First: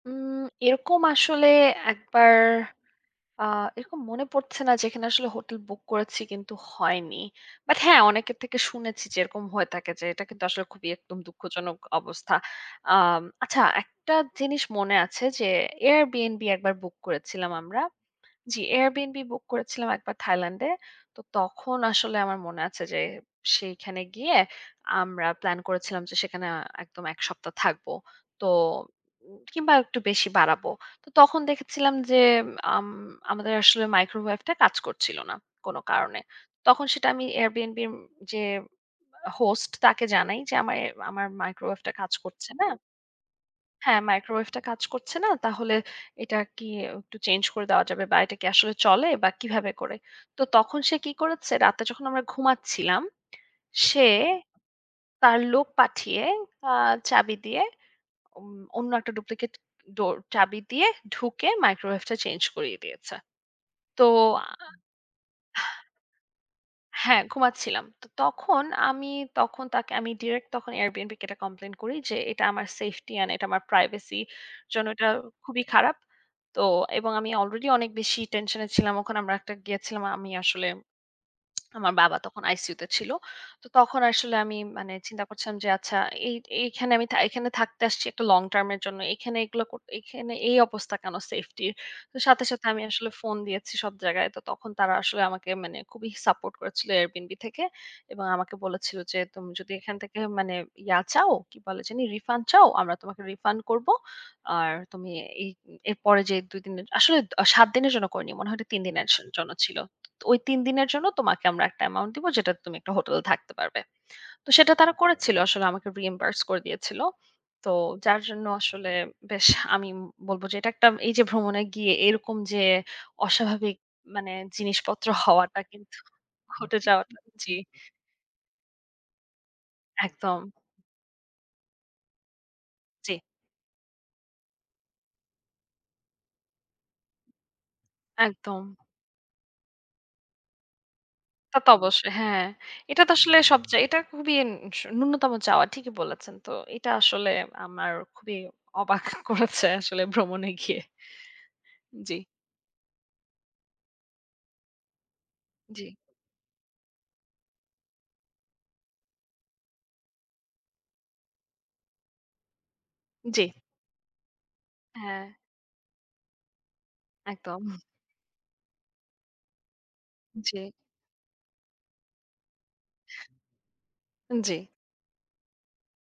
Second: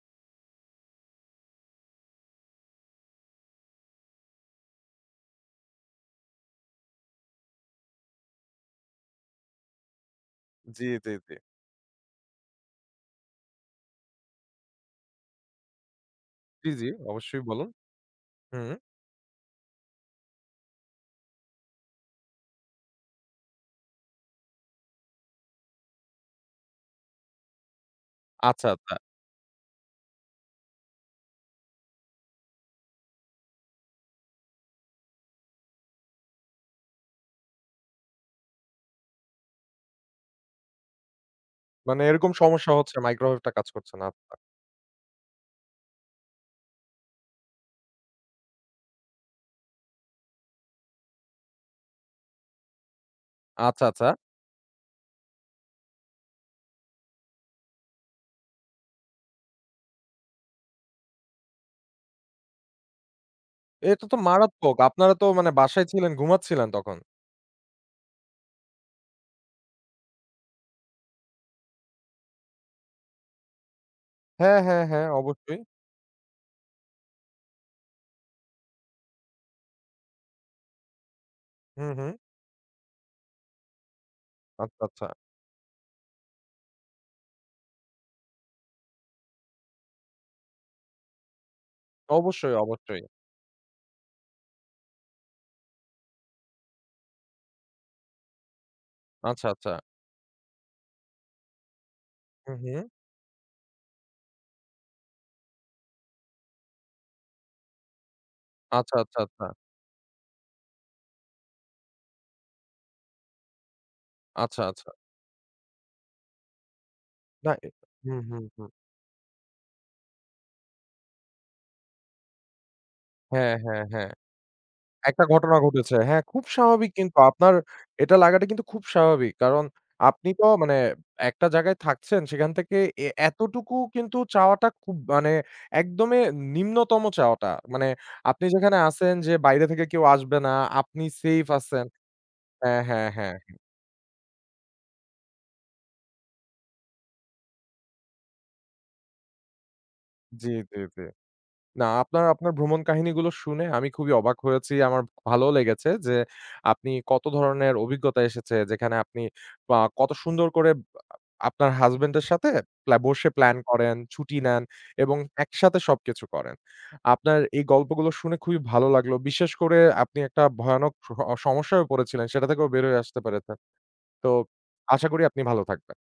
উম এরকম আসলে একবার আ এরকম মনে পড়ছে না যেখানে আসলে হোটেল বুক করেছি, কিন্তু হয়নি। বাট হ্যাঁ, অনেকের থেকে শুনেছি যে এরকম হয়ে থাকে, যে এটা কিন্তু আসলে জি, খুবই জি, একদম জি। দুঃখজনক অবস্থা। আম আচ্ছা, একটা জিনিস মনে আছে যে Airbnb জি, একবার জি। বুক অবশ্যই করেছিলাম বলুন। আমরা। জি, হুম। Airbnb বুক করেছিলাম একবার থাইল্যান্ডে। তো তখন আসলে আমার মনে আছে যে সেখানে গিয়ে আমরা প্ল্যান করেছিলাম যে সেখানে আ একদম ১ সপ্তাহ থাকবো, তো আচ্ছা, আচ্ছা। উম কিংবা একটু বেশি বাড়াবো। তো তখন দেখেছিলাম যে আম আমাদের আসলে মাইক্রোওয়েভটা কাজ করছিল না কোন কারণে। তখন সেটা আমি Airbnb র যে আ হোস্ট, তাকে জানাই যে আমার এ আমার মাইক্রোওয়েভটা মানে, কাজ এরকম করছে না। সমস্যা হচ্ছে। মাইক্রোওয়েভটা কাজ করছে হ্যাঁ, না। আচ্ছা। মাইক্রোওয়েভটা কাজ করছে না। তাহলে এটা কি অ একটু চেঞ্জ করে দেওয়া যাবে? বা, এটা কি আসলে চলে? বা, কিভাবে করে? তো, তখন সে কি করেছে? রাতে যখন আমরা ঘুমাচ্ছিলাম, আচ্ছা, সে আচ্ছা। তার লোক পাঠিয়ে আ চাবি দিয়ে, অম অন্য একটা duplicate door চাবি দিয়ে ঢুকে মাইক্রোওয়েভটা চেঞ্জ করিয়ে দিয়েছে। এ তো, এটা তো আ মারাত্মক! আপনারা তো মানে হা বাসায় ছিলেন, ঘুমাচ্ছিলেন তখন। হ্যাঁ, ঘুমাচ্ছিলাম। তো তখন আমি তখন তাকে আমি ডিরেক্ট তখন Airbnb কে এটা কমপ্লেইন করি যে, এটা আমার সেফটি অ্যান্ড এটা আমার প্রাইভেসির হ্যাঁ, হ্যাঁ, জন্য হ্যাঁ। এটা অবশ্যই। খুবই খারাপ। তো এবং আমি আলরেডি অনেক বেশি টেনশনে ছিলাম। ওখানে আমরা একটা গিয়েছিলাম আমি আসলে হু, আমার হু। বাবা তখন আইসিইউতে ছিল। তো তখন আসলে আমি আচ্ছা মানে ,আচ্ছা। চিন্তা করছিলাম যে, আচ্ছা এই এই এখানে আমি থা এখানে থাকতে আসছি একটু long term এর জন্য। এখানে এগুলো কর এখানে এই অবস্থা কেন সেফটির? তো সাথে, অবশ্যই, সাথে আমি অবশ্যই। আসলে ফোন দিয়েছি সব জায়গায়। তো তখন তারা আসলে আমাকে মানে খুবই সাপোর্ট করেছিল Airbnb থেকে। এবং আমাকে বলেছিল যে, আচ্ছা, তুমি যদি আচ্ছা। এখান থেকে মানে ইয়া চাও, কি বলে জানি? যে রিফান্ড হু, চাও, হু। আমরা তোমাকে রিফান্ড করবো। আর তুমি এই এরপরে যে ২, ৩ দিন আসলে সা ৭ দিনের জন্য করিনি। মনে হয় যে ৩ আচ্ছা, দিনের জ আচ্ছা, আচ্ছা। জন্য ছিল। ওই ৩ দিনের জন্য তোমাকে আমরা একটা অ্যামাউন্ট দিব, যেটা তুমি একটা হোটেলে থাকতে পারবে। তো আচ্ছা, সেটা আচ্ছা। তারা করেছিল, আসলে আমাকে reimburse করে দিয়েছিল। না, এ তো হুম, যার হুম, জন্য হুম। আসলে বেশ আমি বলবো যে এটা একটা এইযে ভ্রমণে গিয়ে এরকম যে হ্যাঁ, অস্বাভাবিক হ্যাঁ, হ্যাঁ। মানে জিনিসপত্র একটা ঘটনা হওয়াটা কিন্তু ঘটেছে। হ্যাঁ, খুব ঘটে স্বাভাবিক, কিন্তু যাওয়াটা জি। আপনার এটা লাগাটা কিন্তু খুব স্বাভাবিক। কারণ, আপনি তো একদম। মানে একটা জায়গায় থাকছেন, সেখান থেকে এ জি। এতটুকু কিন্তু চাওয়াটা খুব মানে একদমই নিম্নতম চাওয়াটা। মানে আপনি একদম। যেখানে আছেন যে বাইরে থেকে কেউ আসবে না, আপনি সেফ তা তো আছেন। অবশ্যই। হ্যাঁ, হ্যাঁ, এটা হ্যাঁ, তো হ্যাঁ, আসলে হ্যাঁ। সব যায় এটা খুবই স ন্যূনতম চাওয়া। ঠিকই বলেছেন। তো এটা আসলে আমার খুবই অবাক করেছে আসলে জি, ভ্রমণে জি, গিয়ে! জি। না, জি। আপনার আপনার ভ্রমণ কাহিনীগুলো শুনে আমি খুবই অবাক হয়েছি। আমার ভালও লেগেছে জি। যে, আপনি কত ধরনের অভিজ্ঞতা এসেছে। যেখানে আপনি আ কত সুন্দর করে আ আপনার হাসব্যান্ডের সাথে ব্লা বসে জি। প্ল্যান করেন, ছুটি নেন এবং হ্যাঁ। একসাথে সবকিছু করেন। আপনার একদম। এই গল্পগুলো শুনে খুবই ভালো লাগলো। বিশেষ করে, আপনি একটা জি। ভয়ানক সহ সমস্যায়ও পড়েছিলেন, সেটা থেকেও বের হয়ে আসতে পেরেছেন। তো এন জি। আশা করি, আপনি ভালো থাকবেন।